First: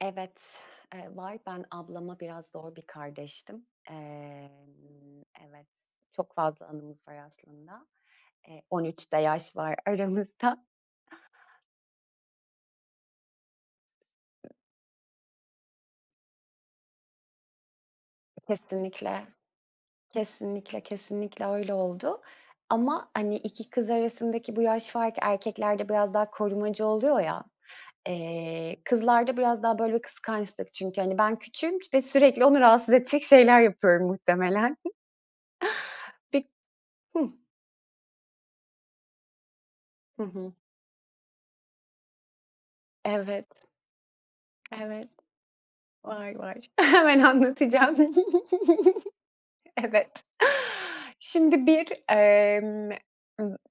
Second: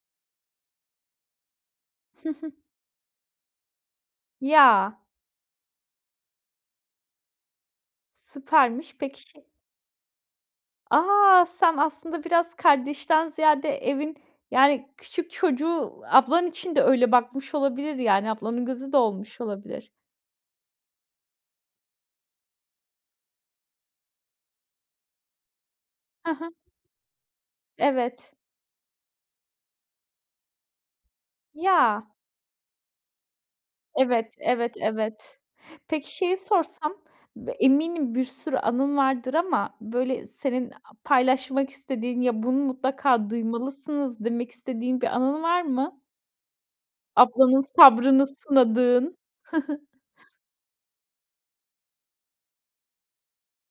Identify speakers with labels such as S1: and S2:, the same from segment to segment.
S1: Evet, ııı, var. Ben ablama
S2: Hı
S1: biraz
S2: hı.
S1: zor bir kardeştim.
S2: Ya.
S1: Imm, evet, çok fazla anımız var aslında. Eee, on
S2: Süpermiş.
S1: üç de
S2: Peki, şey.
S1: yaş var aramızda.
S2: A, sen aslında biraz kardeşten ziyade evin, yani, küçük çocuğu, ablan için de öyle bakmış olabilir, yani, ablanın gözü de
S1: Kesinlikle.
S2: olmuş olabilir.
S1: Kesinlikle, kesinlikle öyle oldu. Ama, hani, 2 kız arasındaki bu yaş farkı erkeklerde biraz daha
S2: Hı hı.
S1: korumacı oluyor, ya.
S2: Evet.
S1: Eee, kızlarda biraz daha böyle bir kıskançlık çünkü, hani, ben küçüğüm ve
S2: Ya.
S1: sürekli onu rahatsız edecek şeyler yapıyorum,
S2: Evet, evet,
S1: muhtemelen.
S2: evet. Peki, şeyi
S1: Bi
S2: sorsam.
S1: Hıh.
S2: B eminim bir sürü anın vardır ama,
S1: Hı
S2: böyle,
S1: hı.
S2: senin a paylaşmak istediğin, ya "Bunu mutlaka
S1: Evet.
S2: duymalısınız." demek istediğin bir
S1: Evet,
S2: anın var mı?
S1: var, var, hemen
S2: Ablanın
S1: anlatacağım.
S2: sabrını sınadığın. Hı hı.
S1: Evet, şimdi, bir, ımm,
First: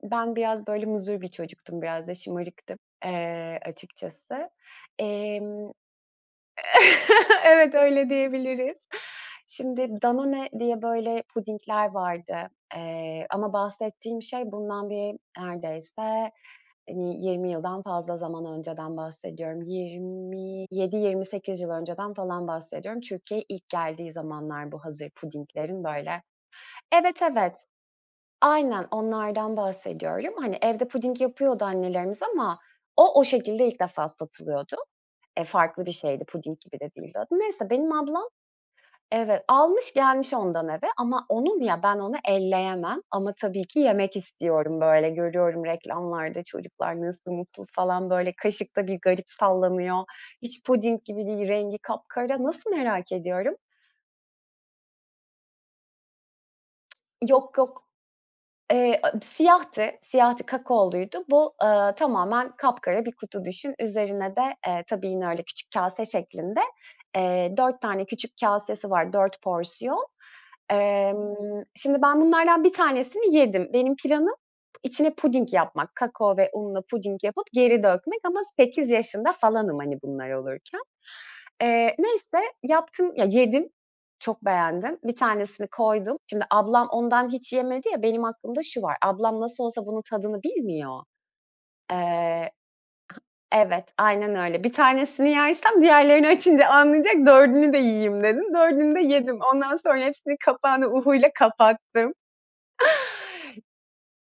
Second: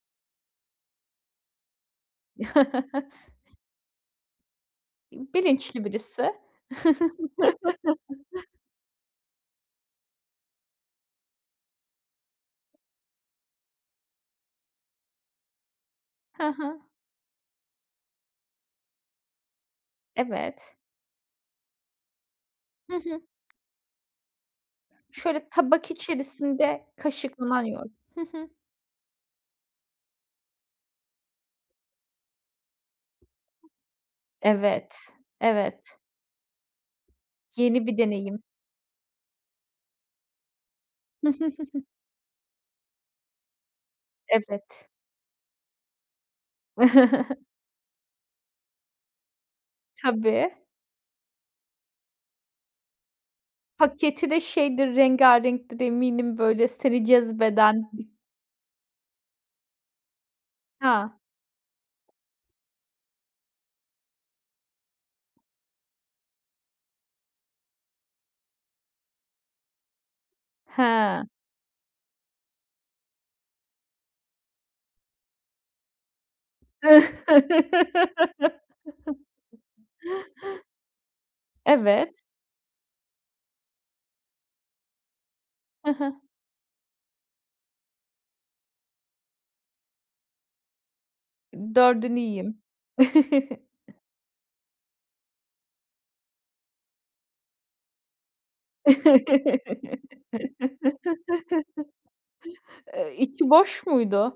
S1: ben, biraz, böyle, muzur bir çocuktum biraz da, şımarıktım, ııı, açıkçası. Imm,
S2: Bilinçli birisi.
S1: evet, öyle diyebiliriz. Şimdi, Danone diye, böyle, pudingler vardı. Eee, ama bahsettiğim şey bundan bir neredeyse,
S2: Hı hı.
S1: hani, 20 yıldan fazla zaman önceden bahsediyorum. yirmi
S2: Evet.
S1: yedi yirmi sekiz yıl önceden falan
S2: Hı
S1: bahsediyorum.
S2: hı.
S1: Türkiye'ye ilk geldiği zamanlar bu hazır
S2: Şöyle,
S1: pudinglerin,
S2: tabak
S1: böyle.
S2: içerisinde
S1: Evet,
S2: kaşık
S1: evet.
S2: [unintelligible] Hı hı.
S1: Aynen, onlardan bahsediyorum. Hani, evde puding yapıyordu annelerimiz ama o o şekilde ilk defa satılıyordu.
S2: Evet,
S1: E, farklı bir
S2: evet.
S1: şeydi puding gibi de değildi o da. Neyse,
S2: Yeni
S1: benim
S2: bir
S1: ablam,
S2: deneyim.
S1: evet, almış gelmiş ondan eve ama onun ya, ben onu elleyemem ama tabii ki, yemek istiyorum,
S2: Evet.
S1: böyle, görüyorum reklamlarda çocuklar nasıl mutlu, falan, böyle, kaşıkta bir garip sallanıyor
S2: Tabii.
S1: hiç puding gibi değil, rengi kapkara, nasıl merak ediyorum?
S2: Paketi de, şeydir, rengarenktir eminim, böyle, seni
S1: Yok, yok.
S2: cezbeden.
S1: Eee, a siyahtı, siyahtı
S2: Ha.
S1: kakaoluydu. Bu, ııı, tamamen kapkara bir kutu düşün. Üzerine de, ııı, tabii, yine, öyle, küçük kase şeklinde, eee, 4 tane küçük kasesi var, 4 porsiyon.
S2: Hıı.
S1: Imm, şimdi, ben bunlardan 1 tanesini yedim. Benim planım içine puding yapmak, kakao ve unla puding yapıp, geri dökmek ama 8 yaşında falanım, hani, bunlar olurken. Iıı,
S2: Evet.
S1: neyse yaptım ya, yedim, çok beğendim. Bir tanesini
S2: Hı hı.
S1: koydum. Şimdi ablam ondan hiç yemedi ya, benim aklımda şu var. Ablam nasıl olsa bunun tadını bilmiyor.
S2: Dördünü
S1: Iıı,
S2: yiyeyim.
S1: evet, aynen öyle, 1 tanesini yersem diğerlerini açınca anlayacak dördünü de yiyeyim dedim, dördünü de yedim. Ondan sonra hepsinin kapağını UHU ile kapattım.
S2: Iıı, içi boş muydu?